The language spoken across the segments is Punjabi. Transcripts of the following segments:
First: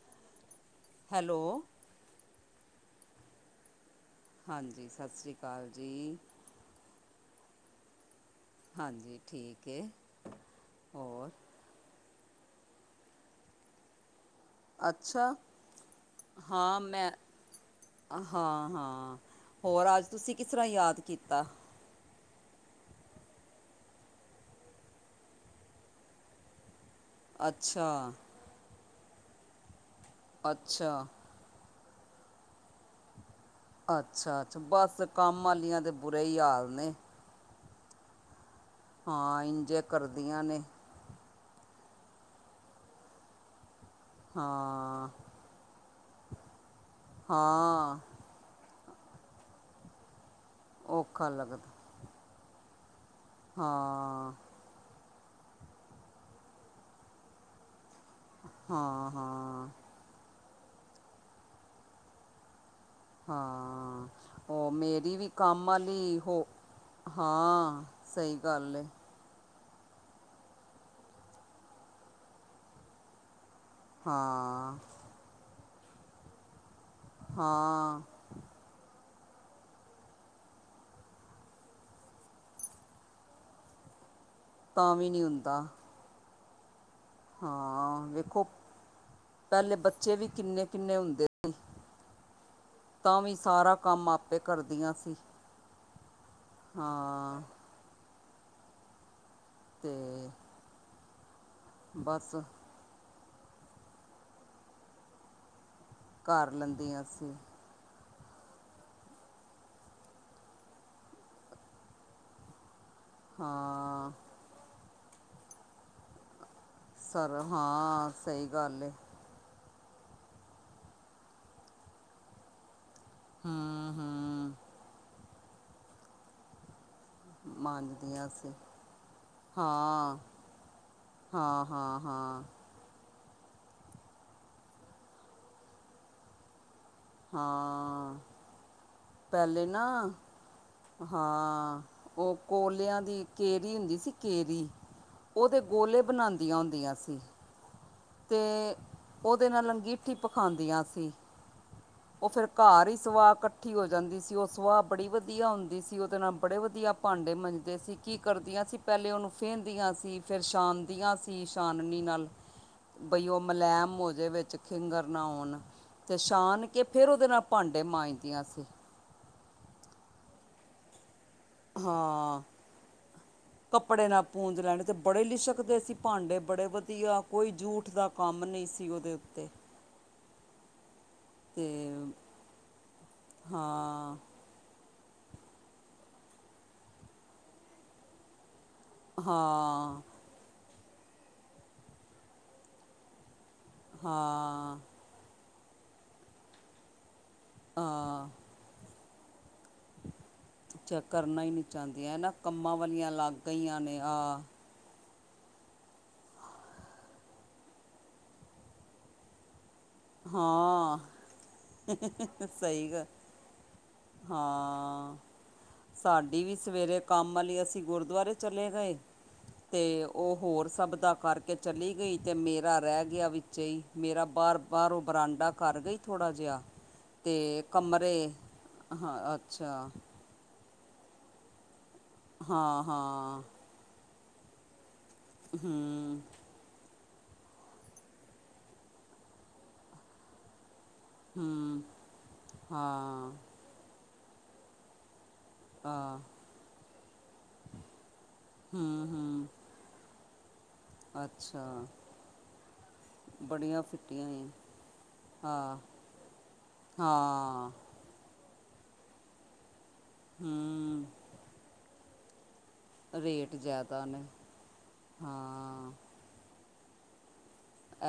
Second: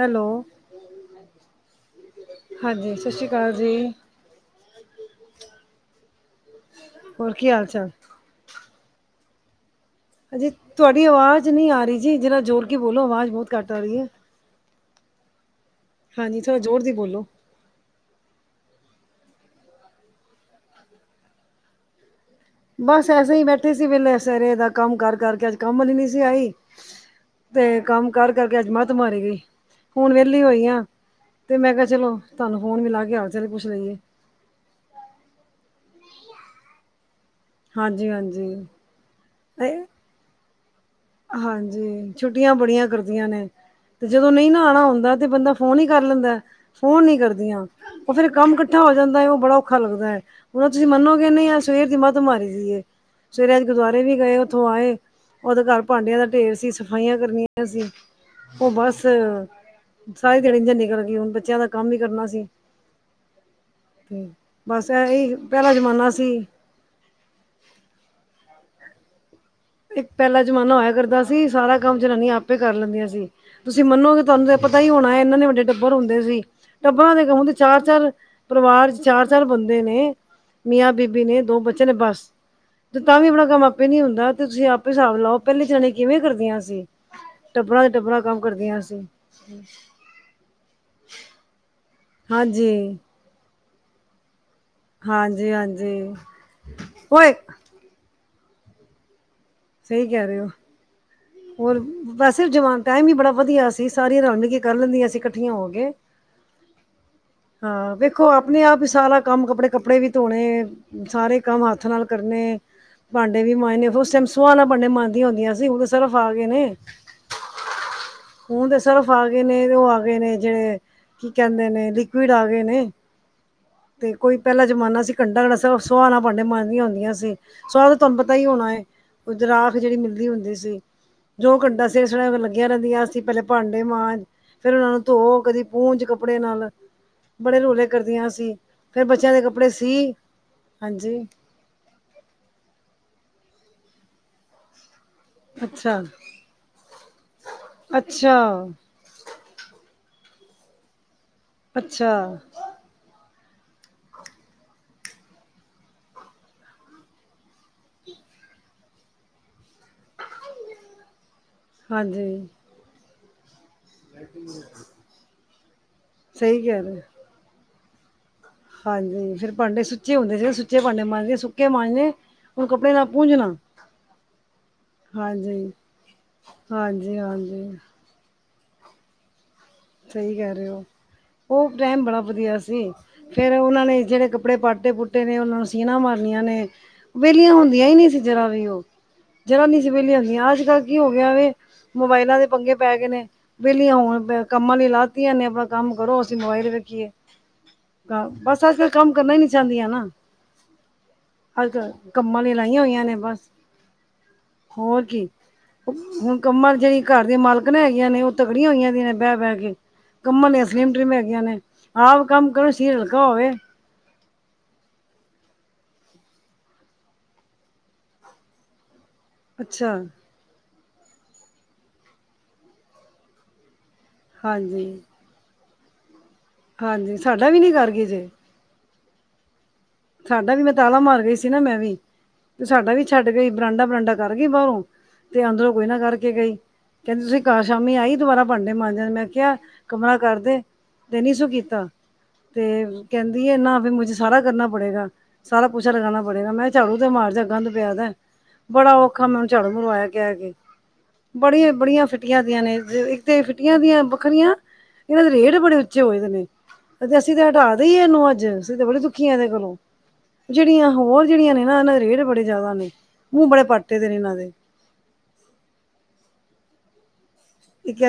ਹੈਲੋ ਹੈਲੋ ਹਾਂਜੀ ਸਤਿ ਸ੍ਰੀ ਅਕਾਲ ਜੀ ਹਾਂਜੀ ਸਤਿ ਸ੍ਰੀ ਅਕਾਲ ਜੀ ਹੋਰ ਕੀ ਹਾਲ ਚਾਲ ਹਾਂਜੀ ਠੀਕ ਹੈ। ਹਾਂਜੀ ਤੁਹਾਡੀ ਹੋਰ ਆਵਾਜ਼ ਨਹੀਂ ਆ ਰਹੀ ਜੀ ਜਿਹੜਾ ਜੋਰ ਕੇ ਬੋਲੋ ਆਵਾਜ਼ ਬਹੁਤ ਘੱਟ ਆ ਰਹੀ ਹੈ। ਅੱਛਾ। ਹਾਂਜੀ ਥੋੜ੍ਹਾ ਹਾਂ ਜ਼ੋਰ ਦੀ ਮੈਂ ਬੋਲੋ ਹਾਂ ਹਾਂ ਹੋਰ ਅੱਜ ਤੁਸੀਂ ਕਿਸ ਤਰ੍ਹਾਂ ਯਾਦ ਕੀਤਾ। ਬਸ ਐਸੇ ਹੀ ਬੈਠੇ ਸੀ ਵੇਲੇ ਐਸੇ ਰਹੇ ਦਾ ਕੰਮ ਕਰ ਕਰਕੇ ਅੱਜ ਕੰਮ ਵਾਲੀਨੀ ਸੀ ਆਈ। ਤੇ ਕੰਮ ਅੱਛਾ ਕਰਕੇ ਅੱਜ ਮੱਤ ਮਾਰੀ ਗਈ ਹੁਣ ਵਿਹਲੀ ਹੋਈ ਆ। ਅੱਛਾ ਤੇ ਮੈਂ ਕਿਹਾ ਚੱਲੋ ਤਾਨੂੰ ਫੋਨ ਵੀ ਲਾ ਕੇ ਆ ਕੇ ਚੱਲ ਪੁੱਛ ਲਈਏ। ਅੱਛਾ ਅੱਛਾ ਬਸ ਕੰਮ ਵਾਲੀਆਂ ਤਾਂ ਬੁਰੇ ਹੀ ਹਾਲ ਨੇ। ਹਾਂਜੀ ਹਾਂਜੀ। ਹਾਂ ਇੰਜੇ ਕਰਦੀਆਂ ਨੇ। ਹਾਂਜੀ ਛੁੱਟੀਆਂ ਬੜੀਆਂ ਕਰਦੀਆਂ ਨੇ। ਤੇ ਜਦੋਂ ਨਹੀਂ ਨਾ ਆਣਾ ਹਾਂ ਹੁੰਦਾ ਤੇ ਬੰਦਾ ਫੋਨ ਹੀ ਕਰ ਲੈਂਦਾ ਫੋਨ ਨੀ ਕਰਦੀਆਂ ਹਾਂ ਉਹ ਫਿਰ। ਕੰਮ ਇਕੱਠਾ ਹੋ ਜਾਂਦਾ ਹੈ ਉਹ ਬੜਾ ਔਖਾ ਲੱਗਦਾ ਹੈ ਹੁਣ ਤੁਸੀਂ ਔਖਾ ਮੰਨੋਗੇ ਨਹੀਂ ਆ ਲੱਗਦਾ ਸਵੇਰ ਦੀ ਮੱਤ ਮਾਰੀ ਸੀ ਇਹ। ਸਵੇਰੇ ਅੱਜ ਗੁਰਦੁਆਰੇ ਵੀ ਹਾਂ ਗਏ ਉੱਥੋਂ ਆਏ ਉਹਦੇ ਘਰ ਭਾਂਡਿਆਂ ਦਾ ਢੇਰ ਸੀ ਸਫਾਈਆਂ ਕਰਨੀਆਂ ਸੀ। ਉਹ ਬਸ ਹਾਂ ਹਾਂ ਸਾਰੀ ਦਿਆੜੀ ਇੰਜ ਨਿਕਲ ਗਈ ਹੁਣ ਬੱਚਿਆਂ ਦਾ ਕੰਮ ਹੀ ਕਰਨਾ ਸੀ। ਹਾਂ ਤੇ ਉਹ ਬਸ ਮੇਰੀ ਵੀ ਇਹੀ ਕੰਮ ਪਹਿਲਾ ਜ਼ਮਾਨਾ ਵਾਲੀ ਹੋ ਸੀ ਹਾਂ ਸਹੀ ਗੱਲ ਇੱਕ ਪਹਿਲਾ ਜਮਾਨਾ ਹੋਇਆ ਕਰਦਾ ਸੀ ਸਾਰਾ ਕੰਮ ਜਨਾਨੀਆਂ ਆਪੇ ਕਰ ਲੈਂਦੀਆਂ ਸੀ। ਤੁਸੀਂ ਮੰਨੋਗੇ ਤੁਹਾਨੂੰ ਤਾਂ ਹਾਂ ਪਤਾ ਹੀ ਹੋਣਾ ਹੈ ਇਨੇ ਇਨੇ ਵੱਡੇ ਟੱਬਰ ਹੁੰਦੇ ਸੀ ਟੱਬਰਾਂ ਦੇ ਹੁੰਦੇ ਚਾਰ ਹਾਂ ਚਾਰ ਪਰਿਵਾਰ ਚ ਚਾਰ ਚਾਰ ਬੰਦੇ ਨੇ ਮੀਆਂ ਬੀਬੀ ਨੇ ਦੋ ਬੱਚੇ ਨੇ ਬਸ ਤੇ ਤਾਂ ਵੀ ਆਪਣਾ ਕੰਮ ਆਪੇ ਨੀ ਹੁੰਦਾ ਤੇ ਤੁਸੀਂ ਆਪੇ ਤਾਂ ਵੀ ਹਿਸਾਬ ਨਹੀਂ ਲਾਓ ਹੁੰਦਾ ਪਹਿਲੇ ਜਾਣੇ ਕਿਵੇਂ ਕਰਦੀਆਂ ਸੀਂ? ਟੱਬਰਾਂ ਤੇ ਹਾਂ ਟੱਬਰਾਂ ਕੰਮ ਵੇਖੋ ਕਰਦੀਆਂ ਅ ਸੀ। ਪਹਿਲੇ ਬੱਚੇ ਵੀ ਕਿੰਨੇ ਕਿੰਨੇ ਹੁੰਦੇ ਹਾਂਜੀ ਤਾਂ ਵੀ ਸਾਰਾ ਕੰਮ ਆਪੇ ਕਰਦੀਆਂ ਸੀ ਹਾਂਜੀ-ਹਾਂਜੀ। ਓਏ ਹਾਂ ਸਹੀ ਕਹਿ ਅਤੇ ਰਹੇ ਹੋ। ਹੋਰ ਬਸ ਵੈਸੇ ਜਵਾਨ ਟਾਈਮ ਹੀ ਬੜਾ ਵਧੀਆ ਸੀ ਸਾਰੀਆਂ ਰਲਮਿਲ ਕਰ ਲੈਂਦੀਆਂ ਸੀ ਇਕੱਠੀਆਂ ਹੋ ਕੇ ਘਰ ਲੈਂਦੀਆਂ ਸੀਂ ਹਾਂ ਵੇਖੋ ਆਪਣੇ ਆਪ ਹੀ ਸਾਰਾ ਕੰਮ ਕੱਪੜੇ ਕੱਪੜੇ ਵੀ ਧੋਣੇ ਸਾਰੇ ਕੰਮ ਹੱਥ ਨਾਲ ਕਰਨੇ ਭਾਂਡੇ ਵੀ ਮਾਂਜਨੇ ਫਿਰ ਉਸ ਹਾਂ ਟੈਮ ਸੁਆ ਨਾਲ ਭਾਂਡੇ ਮਾਂਜਦੀ ਹੁੰਦੀਆਂ ਸੀ ਉਹ ਤਾਂ ਸਰਫ ਆ ਗਏ ਨੇ ਸਰ ਹਾਂ ਸਹੀ ਹੁਣ ਤੇ ਗੱਲ ਏ ਸਰਫ ਆ ਗਏ ਨੇ ਉਹ ਆ ਗਏ ਨੇ ਜਿਹੜੇ ਕੀ ਕਹਿੰਦੇ ਨੇ ਲੀਕੁਡ ਆ ਗਏ ਨੇ ਹੂੰ ਤੇ ਕੋਈ ਹੂੰ ਪਹਿਲਾ ਜਮਾਨਾ ਸੀ ਘੰਟਾ ਸੁਆ ਨਾਲ ਭਾਂਡੇ ਮਾਂਜਦੀਆਂ ਹੁੰਦੀਆਂ ਸੀ ਸਦ ਤੁਹਨੂੰ ਮਾਂਜਦੀਆਂ ਪਤਾ ਹੀ ਸੀ ਹੋਣਾ ਰਾਖ ਜਿਹੜੀ ਹਾਂ ਮਿਲਦੀ ਹੁੰਦੀ ਸੀ। ਜੋ ਹਾਂ ਘੰਟਾ ਹਾਂ ਸਿਰ ਸ ਹਾਂ ਲੱਗੀਆਂ ਰਹਿੰਦੀਆਂ ਸੀ ਪਹਿਲੇ ਭਾਂਡੇ ਮਾਂਜ ਫੇਿਰ ਉਹਨਾਂ ਨੂੰ ਧੋ ਕਦੀ ਪੂੰਜ ਕੱਪੜੇ ਨਾਲ ਬੜੇ ਰੌਲੇ ਹਾਂ ਕਰਦੀਆਂ ਸੀ ਫਿਰ ਬੱਚਿਆਂ ਦੇ ਪਹਿਲੇ ਕੱਪੜੇ ਨਾ ਸੀ ਹਾਂਜੀ ਹਾਂ ਉਹ ਕੋਲਿਆਂ ਦੀ ਕੇਰੀ ਹੁੰਦੀ ਸੀ ਕੇਰੀ ਉਹਦੇ ਗੋਲੇ ਅੱਛਾ ਬਣਾਦੀਆਂ ਹੁੰਦੀਆਂ ਸੀ। ਅੱਛਾ ਤੇ ਉਹਦੇ ਨਾਲ ਅੰਗੀਠੀ ਪਖਾਦੀਆਂ ਸੀ ਅੱਛਾ ਉਹ ਫੇਿਰ ਘਰ ਹੀ ਸਵਾਹ ਕੱਟ ਇਕੱਠੀ ਹੋ ਜਾਂਦੀ ਸੀ ਉਹ ਸੁਵਾਹ ਬੜੀ ਵਧੀਆ ਹੁੰਦੀ ਸੀ ਉਹਦੇ ਨਾਲ ਬੜੇ ਵਧੀਆ ਭਾਂਡੇ ਮੰਜਦੇ ਸੀ ਕੀ ਕਰਦੀਆਂ ਸੀ ਪਹਿਲੇ ਉਹਨੂੰ ਫੇਹਦੀਆਂ ਸੀ ਫਿਰ ਛਾਨਦੀਆਂ ਸੀ ਛਾਨਣੀ ਨਾਲ ਹਾਂਜੀ ਬਈ ਉਹ ਮਲੈਮ ਹੋਜੇ ਵਿੱਚ ਖਿੰਗਰ ਨਾ ਆਣ ਤੇ ਸਹੀ ਛਾਨ ਕਹਿ ਕੇ ਰਹੇ ਫੇਰ ਉਹਦੇ ਨਾਲ। ਭਾਂਡੇ ਮਾਂਜਦੀਆਂ ਸੀ। ਹਾਂਜੀ ਫੇਰ ਭਾਂਡੇ ਸੁੱਚੇ ਹੁੰਦੇ ਸੀ ਸੁੱਚੇ ਭਾਂਡੇ ਮਾਂਜਕੇ ਸੁੱਕੇ ਮਾਂਜਨੇ ਹਾਂ ਹੁਣ ਕੱਪੜੇ ਨਾਲ ਪੂੰਝਣਾ। ਕੱਪੜੇ ਨਾਲ ਪੂੰਜ ਲੈਣੇ ਅਤੇ ਬੜੇ ਹਾਂਜੀ ਲਿਸ਼ਕਦੇ ਸੀ ਭਾਂਡੇ ਬੜੇ ਹਾਂਜੀ ਵਧੀਆ ਕੋਈ ਹਾਂਜੀ ਜੂਠ ਦਾ। ਕੰਮ ਨਹੀਂ ਸੀ ਉਹਦੇ ਉੱਤੇ। ਸਹੀ ਕਹਿ ਰਹੇ ਹੋ ਉਹ ਤੇ ਟੈਮ ਬੜਾ ਵਧੀਆ ਸੀ ਫੇਰ ਉਹਨਾਂ ਨੇ ਹਾਂ ਜਿਹੜੇ। ਕੱਪੜੇ ਪਾਟੇ ਪੁੂਟੇ ਨੇ ਉਹਨਾਂ ਨੂੰ ਸੀਣਾ ਮਾਰਨੀਆਂ ਨੇ ਵਿਹਲੀਆਂ ਹੁੰਦੀਆਂ ਹੀ ਨਹੀਂ ਸੀ ਜਰਾ ਵੀ ਉਹ। ਜਰਾ ਨੀ ਸ ਹਾਂ ਵੇਲੀਆਂ ਹੁੰਦੀਆਂ ਅੱਜ ਕੱਲ੍ਹ ਕੀ ਹੋ ਗਿਆ ਮੋਬਾਇਲਾਂ ਦੇ ਪੰਗੇ ਪੈ ਗਏ ਨੇ ਵਲੀ ਆ ਹਾਂ ਲਾਤੀਆਂ ਨੇ ਆਪਣਾ ਕੰਮ ਕਰੋ ਅਸੀਂ ਮੋਬਾਈਲ ਰੱਖੀਏ ਆ ਬਸ ਅੱਜ ਕੱਲ ਕੰਮ ਕਰਨਾ ਹੀ ਨੀ ਜਾਂਦੀਆਂ ਨਾ ਅਛਾ ਕਰਨਾ ਹੀ ਨਹੀਂ ਅੱਜ ਕੱਲ੍ਹ ਚਾਦੀਆਂ ਹਨ ਨਾ ਲਈ ਕੰਮਾਂ ਲਾਈਆਂ ਹੋਈਆਂ ਵਾਲੀਆਂ ਨੇ ਲੱਗ ਬਸ ਗਈਆਂ ਨੇ ਆਹ ਹੋਰ ਕੀ ਹੁਣ ਕੰਮਾਂ ਜਿਹੜੀਆਂ ਘਰ ਦੀਆਂ ਮਾਲਕਣ ਨੇ ਹੈਗੀਆਂ ਨੇ ਉਹ ਤਕੜੀਆਂ ਹੋਈਆਂ ਦੀ ਨੇ ਬਹਿ ਬਹਿ ਕੇ ਕੰਮਾ ਦੀਆ ਹਾਂ ਸਲਿਮਟਰਿਮਂ ਹੈਗੀਆਂ ਨੇ ਆਪ ਕੰਮ ਕਰੋ ਸਹੀ ਸ਼ਰੀਰ ਗ ਹਲਕਾ ਹੋਵੇ। ਹਾਂ ਸਾਡੀ ਵੀ ਸਵੇਰੇ ਕੰਮ ਵਾਲੀ ਅਸੀਂ ਗੁਰਦੁਆਰੇ ਚਲੇ ਗਏ। ਅੱਛਾ ਤੇ ਉਹ ਹੋਰ ਸਭ ਦਾ ਕਰਕੇ ਚਲੀ ਗਈ ਤੇ ਮੇਰਾ ਰਹਿ ਗਿਆ ਵਿਚ ਹੀ। ਮੇਰਾ ਬਾਹਰ ਹਾਂਜੀ ਬਾਹਰੋਂ ਬਰਾਂਡਾ ਕਰ ਗਈ ਥੋੜ੍ਹਾ ਜਿਹਾ ਹਾਂਜੀ ਸਾਡਾ ਵੀ ਅਤੇ ਨੀ ਕਰ ਗਏ ਜੇ ਕਮਰੇ। ਹਾਂ ਅੱਛਾ। ਸਾਡਾ ਵੀ ਮੈਂ ਤਾਲਾ ਮਾਰ ਗਈ ਸੀ ਨਾ ਮੈਂ ਵੀ ਤੇ ਹਾਂ ਸਾਡਾ ਵੀ ਛੱਡ ਹਾਂ ਗਈ। ਬਰਾਂਡਾ ਬਰਾਂਡਾ ਕਰ ਗਈ ਬਾਹਰੋਂ ਤੇ ਅੰਦਰੋਂ ਕੋਈ ਨਾ ਹੂੰ ਕਰਕੇ ਗਈ। ਕਹਿੰਦੇ ਤੁਸੀਂ ਘਰ ਸ਼ਾਮੀ ਆਈ ਦੁਬਾਰਾ ਭਾਂਡੇ ਮਾਂਜਣ ਮੈਂ ਕਿਹਾ ਕਮਰਾ ਕਰਦੇ। ਤੇ ਨੀ ਸੁ ਹੂੰ ਕੀਤਾ ਤੇ ਹਾਂ ਕਹਿੰਦੀ ਐ ਵੀ ਨਾ ਮੁਝੇ ਸਾਰਾ ਕਰਨਾ ਪੜੇਗਾ। ਸਾਰਾ ਪੋਚਾ ਆ ਲਗਾਉਣਾ ਪੜੇਗਾ ਮੈਂ ਕਿਹਾ ਝਾੜੂ ਤੇ ਮਾਰ ਜਾ ਗੰਦਾ ਪਿਆ ਦਾ ਬੜਾ ਹੂੰ ਔਖਾ ਮੈਂ ਹੂੰ ਝਾੜੂ। ਹੁਣ ਆਇਆ ਕਹਿ ਕੇ। ਅੱਛਾ ਬੜੀਆਂ ਬੜੀਆਂ ਫਿਟੀਆਂ ਦੀਆਂ ਨੇ ਇੱਕ ਤੇ ਫਿਟੀਆਂ ਬੜੀਆਂ ਦੀਆਂ ਫਿੱਟੀਆਂ ਏ ਵੱਖਰੀਆਂ। ਇਹਨਾਂ ਦੇ ਰੇਟ ਬੜੇ ਹਾਂ ਉੱਚੇ ਹੋਏ ਦੇ ਨੇ ਤੇ ਅਸੀਂ ਤਾਂ ਹਾਂ ਹਟਾ ਦੇਈਏ ਇਹਨੂੰ ਅੱਜ ਅਸੀਂ ਤਾਂ। ਦੁਖੀ ਆ ਇਹਦੇ ਕੋਲੋਂ ਜਿਹੜੀਆਂ ਹੂੰ ਹੋਰ ਜਿਹੜੀਆਂ ਨੇ ਨਾ ਇਹਨਾਂ ਦੇ ਰੇਟ ਬੜੇ ਜ਼ਿਆਦਾ ਨੇ। ਮੂੰਹ ਰੇਟ ਬੜੇ ਪਾਟੇ ਜ਼ਿਆਦਾ ਦੇ ਨੇ ਇਹਨਾਂ ਦੇ। ਹਾਂ।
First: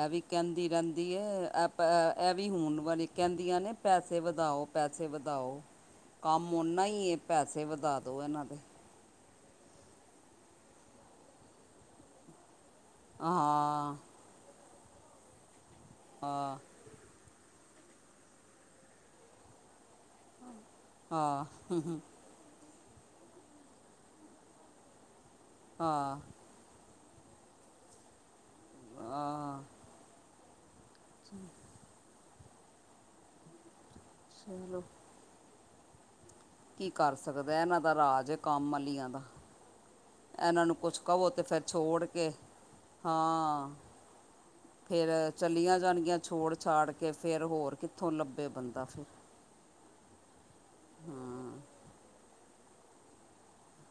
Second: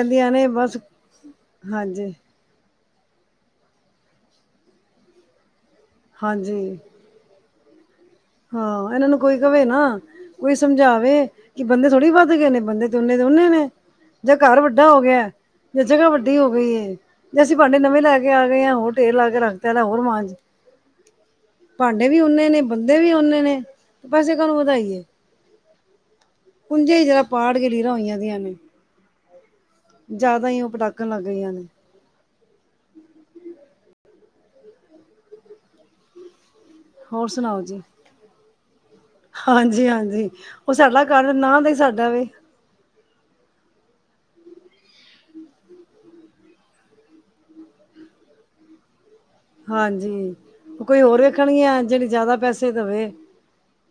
ਇਹ ਵੀ ਨੇ ਕਹਿੰਦੀ ਬਸ ਰਹਿੰਦੀ ਹੈ ਆਪ ਹਾਂਜੀ ਇਹ। ਵੀ ਹੁਣ ਵਾਲੀ ਕਹਿੰਦੀਆਂ ਨੇ ਪੈਸੇ ਵਧਾਓ, ਪੈਸੇ ਵਧਾਓ ਕੰਮ ਹਾਂਜੀ ਉਹਨਾਂ ਹੀ ਹੈ। ਪੈਸੇ ਵਧਾ ਦਿਉ ਇਹਨਾਂ ਦੇ। ਹਾਂ ਇਹਨਾਂ ਨੂੰ ਕੋਈ ਕਵੇ ਨਾ ਕੋਈ ਸਮਝਾਵੇ ਕਿ ਬੰਦੇ ਥੋੜ੍ਹੀ ਵੱਧ ਗਏ ਨੇ ਬੰਦੇ। ਬੰਦੇ ਤੇ ਉਨੇ ਦੇ ਹਾਂ ਉਨੇ ਨੇ ਹਾਂ ਜਾਂ ਘਰ ਵੱਡਾ ਹੋ ਗਿਆ ਜਾਂ ਜਗ੍ਹਾ ਵੱਡੀ ਹੋ ਗਈ ਹੈ। ਜੇ ਅਸੀਂ ਭਾਂਡੇ ਨਵੇਂ ਲੈ ਕੇ ਆ ਗਏ ਹਾਂ। ਉਹ ਢੇਰ ਲਾ ਕੇ ਰੱਖ ਤਾ ਉਹ ਮਾਂਜ। ਹਾਂ ਭਾਂਡੇ ਵੀ ਓਨੇ ਨੇ, ਬੰਦੇ ਵੀ ਓਨੇ ਨੇ ਪੈਸੇ ਕਿਉਂ ਵਧਾਈਏ। ਹਾਂ। ਕੁੰਝੇ ਹੀ ਜਰਾ ਪਾੜ ਕੇ ਲੀਰਾਂ ਹੋਈਆਂ ਦੀਆਂ ਨੇ। ਹਾਂ। ਜ਼ਿਆਦਾ ਹੀ ਉਹ ਪਟਾਕਣ ਲੱਗ ਗਈਆਂ ਨੇ। ਚਲੋ। ਕੀ ਕਰ ਹੋਰ ਸਕਦਾ ਹੈ। ਸੁਣਾਓ ਇਹਨਾਂ ਜੀ ਦਾ ਰਾਜ ਹੈ ਕੰਮ ਵਾਲੀਆਂ ਦਾ। ਹਾਂਜੀ ਹਾਂਜੀ। ਇਹਨਾਂ ਉਹ ਨੂੰ ਕੁੱਛ ਸਾਡਾ ਕਵੋ ਘਰ ਤੇ ਨਾਂ ਫੇਰ ਦਾ ਹੀ ਛੋੜ ਸਾਡਾ ਵੇ ਕੇ ਹਾਂ। ਫੇਰ ਚੱਲੀਆਂ ਜਾਣਗੀਆਂ ਛੋੜ ਛਾੜ ਕੇ ਫੇਰ ਹੋਰ ਕਿੱਥੋਂ ਲੱਭੇ ਬੰਦਾ ਫਿਰ। ਹਾਂਜੀ, ਉਹ ਕੋਈ ਹੋਰ ਹਾਂ ਵੇਖਣਗੀਆਂ ਜਿਹੜੀ ਜ਼ਿਆਦਾ ਪੈਸੇ ਦੇਵੇ।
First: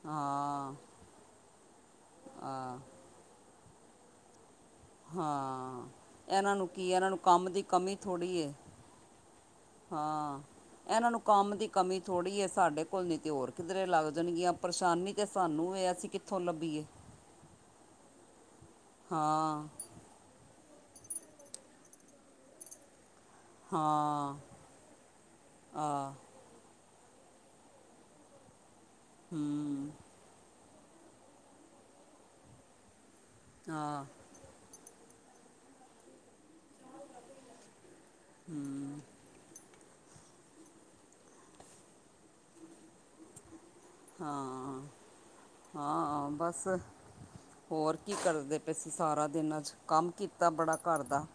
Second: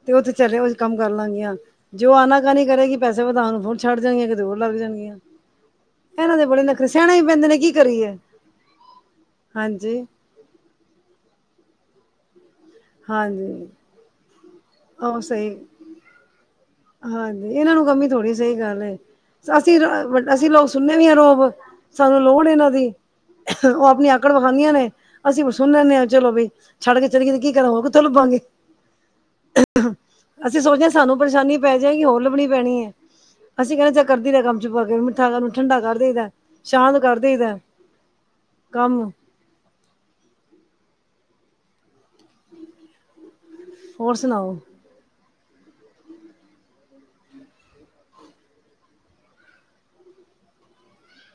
ਤੇ ਉੱਥੇ ਚੱਲੇ ਅੱਜ ਹਾਂ ਉਹ ਕੰਮ ਕਰ ਲੈਣਗੀਆਂ ਜੋ ਉਹ ਆਨਾ ਕਾਨੀ ਹਾਂ ਕਰੇਗੀ। ਪੈਸੇ ਵਧਾਉਣ ਹੁਨ ਛੱਡ ਜਾਣਗੀਆਂ ਕਿਤੇ ਉਹ ਲੱਗ ਜਾਣਗੀਆਂ। ਹਾਂ ਦੇ ਇਹਨਾਂ ਬੜੇ ਨੂੰ ਨਖਰੇ ਕੀ ਹੈ, ਇਹਨਾਂ ਸਹਿਣੇ ਨੂੰ ਹੀ ਪੈਂਦੇ ਕੰਮ ਨੇ ਦੀ ਕੀ ਕਮੀ ਕਰੀਏ ਥੋੜ੍ਹੀ ਏ। ਹਾਂਜੀ ਹਾਂ ਇਹਨਾਂ ਨੂੰ ਕੰਮ ਦੀ ਕਮੀ ਥੋੜ੍ਹੀ ਹੈ। ਸਾਡੇ ਸਾਡੇ ਕੋਲ ਨਹੀਂ ਤੇ ਹੋਰ ਹਾਂਜੀ ਕਿੱਧਰੇ ਲੱਗ ਜਾਣਗੀਆਂ। ਪਰੇਸ਼ਾਨੀ ਆਹੋ ਤੇ ਸਹੀ ਸਾਨੂੰ ਏ, ਅਸੀਂ ਕਿੱਥੋਂ ਲੱਭੀਏ? ਹਾਂਜੀ, ਇਹਨਾਂ ਨੂੰ ਕਮੀ ਥੋੜੀ ਸਹੀ ਗੱਲ ਏ। ਹਾਂ ਅਸੀਂ ਅਸੀਂ ਲੋਕ ਸੁਣਨੇ ਵੀ ਹਾਂ ਰੋਅਬ। ਸਾਨੂੰ ਲੋੜ ਏ ਇਹਨਾਂ ਦੀ ਉਹ ਆਪਣੀ ਅਕੜ ਹਾਂ ਵਿਖਾਦੀਆਂ ਨੇ। ਅਸੀਂ ਹੁਣ ਸੁਣ ਲੈਂਦੇ ਹਾਂ ਆ ਚਲੋ ਬਈ। ਛੜ ਕੇ ਚਲੀ ਗਈ ਤੇ ਕੀ ਕਰਾਂ। ਹੋਰ ਕਿੱਥੋਂ ਲੱਭਾਂਗੇ। ਹਮ ਅਸੀਂ ਸੋਚਦੇ ਹਾਂ ਸਾਨੂੰ ਪਰੇਸ਼ਾਨੀ ਪੈ ਜਾਏਗੀ ਹੋਰ ਲੱਭਣੀ ਪੈਣੀ ਹੈ ਅਸੀਂ ਕਹਿੰਦੇ ਚੱਲ ਆ ਕਰਦੀ ਰਹਿ ਕੰਮ। ਵਿੱਚ ਪਾ ਕੇ ਮਿੱਠਾ ਕੰਮ ਠੰਡਾ ਕਰ ਦੇਈਦਾ ਸ਼ਾਂਤ ਕਰਦੇਈ ਦਾ ਹੂੰ ਕੰਮ। ਹੋਰ ਸੁਣਾਓ? ਹਾਂ, ਹਾਂ, ਬਸ। ਹੋਰ ਕੀ ਕਰਦੇ ਪਏ ਸੀ ਸਾਰਾ ਦਿਨ ਅੱਜ ਕੰਮ ਕੀਤਾ ਬੜਾ ਘਰ ਦਾ।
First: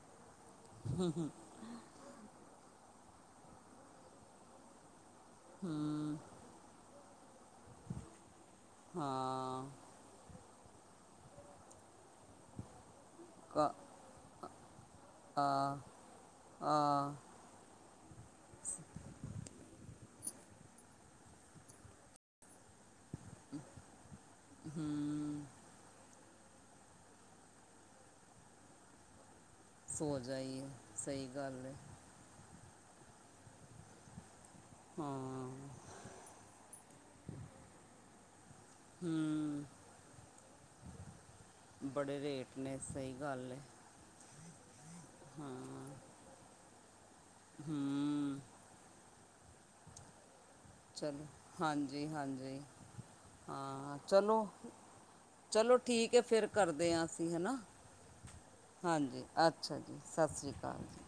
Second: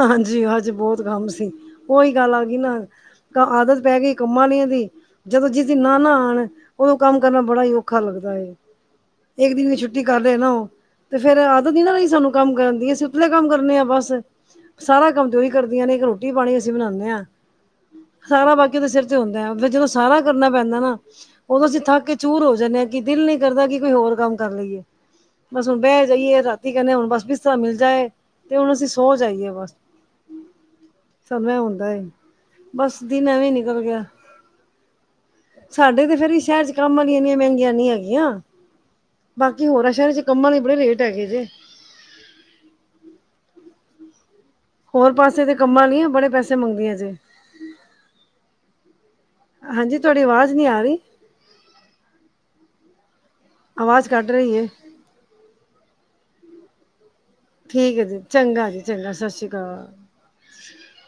ਹਾਂਜੀ, ਅੱਜ ਬਹੁਤ ਕੰਮ ਸੀ। ਉਹੀ ਗੱਲ ਆ ਗਈ ਨਾ ਆਦਤ ਪੈ ਗਈ ਕੰਮਾਂ ਵਾਲੀਆਂ ਦੀ ਜਦੋਂ ਜਿਸ ਦਿਨ ਨਾ ਨਾ ਹੂੰ ਆਉਣ। ਉਦੋਂ ਕੰਮ ਕਰਨਾ ਬੜਾ ਹੀ ਔਖਾ ਲੱਗਦਾ ਹੈ। ਇੱਕ ਹਾਂ ਦਿਨ ਦੀ ਛੁੱਟੀ। ਛੁੱਟੀ ਕਰ ਦੇਣ ਨਾ ਉਹ ਤੇ ਫੇਰ ਆਦਤ ਨਹੀਂ ਨਾ ਰਹੀ ਸਾਨੂੰ ਕੰਮ ਕਰਨ ਦੀ ਅਸੀਂ ਉਤਲੇ ਕੰਮ ਕ ਕਰਨੇ ਆਂ ਬਸ। ਸਾਰਾ ਕੰਮ ਤੇ ਉਹੀ ਆ ਕਰਦੀਆਂ ਨੇ ਇੱਕ ਰੋਟੀ ਪਾਣੀ ਅਸੀਂ ਬਣਾਉਦੇ ਆ ਹਾਂ। ਸਾਰਾ ਬਾਕੀ ਉਹਦੇ ਸਿਰ ਤੇ ਹੁੰਦਾ ਫੇਰ ਜਦੋਂ ਸਾਰਾ ਕਰਨਾ ਪੈਂਦਾ ਨਾ। ਉਦੋਂ ਅਸੀਂ ਥੱਕ ਕੇ ਚੂਰ ਹੋ ਜਾਂਦੇ ਹਾਂ। ਕਿ ਦਿਲ ਨਹੀਂ ਕਰਦਾ ਕਿ ਕੋਈ ਹੋਰ ਕੰਮ ਕਰ ਲਈਏ। ਹੂੰ ਬਸ ਹੁਣ ਬਹਿ ਜਾਈਏ ਰਾਤੀ ਕਹਿੰਦੇ ਹੁਣ ਬਸ ਬਿਸਤਰਾ ਮਿਲ ਜਾਏ ਤੇ ਹੁਣ ਅਸੀਂ ਸੌ ਜਾਈਏ ਬਸ। ਸੋਂ ਜਾਈਏ ਆ ਸਹੀ ਸਾਨੂੰ ਇਹ ਗੱਲ ਹੈ। ਹੁੰਦਾ ਏ ਬਸ ਦਿਨ ਐਵੇਂ ਨਿਕਲ ਗਿਆ। ਹਾਂ। ਸਾਡੇ ਤੇ ਫੇਰ ਸ਼ਹਿਰ ਚ ਕੰਮ ਵਾਲੀਆਂ ਇੰਨੀਆਂ ਮਹਿੰਗੀਆਂ ਨੀ ਹੈਗੀਆਂ। ਹੂੰ ਬਾਕੀ ਹੋਰਾਂ ਸ਼ਹਿਰ ਚ ਕੰਮਾਂ ਦੇ ਬੜੇ ਰੇਟ ਹੈਗੇ ਜੇ ਬੜੇ ਰੇਟ ਨੇ ਸਹੀ ਗੱਲ ਹੈ। ਹੋਰ ਪਾਸੇ ਦੇ ਕੰਮਾਂ ਹਾਂ ਲਈਆਂ ਬੜੇ ਪੈਸੇ ਮੰਗਦੀਆਂ ਜੇ ਹੂੰ। ਹਾਂਜੀ ਤੁਹਾਡੀ ਆਵਾਜ਼ ਨੀ ਆ ਰ ਹਾਂਜੀ-ਹਾਂਜੀ ਹਾਂ ਆਵਾਜ਼ ਕੱਟ ਚਲੋ ਰਹੀ ਏ ਚਲੋ ਠੀਕ ਹੈ ਫਿਰ ਕਰਦੇ ਹਾਂ ਅਸੀਂ ਹੈਨਾ। ਠੀਕ ਹੈ ਜੀ ਚੰਗਾ ਜੀ ਚੰਗਾ ਹਾਂਜੀ ਸਤਿ ਸ਼੍ਰੀ ਅੱਛਾ ਅਕਾਲ ਜੀ। ਸਤਿ ਸ਼੍ਰੀ ਅਕਾਲ ਜੀ।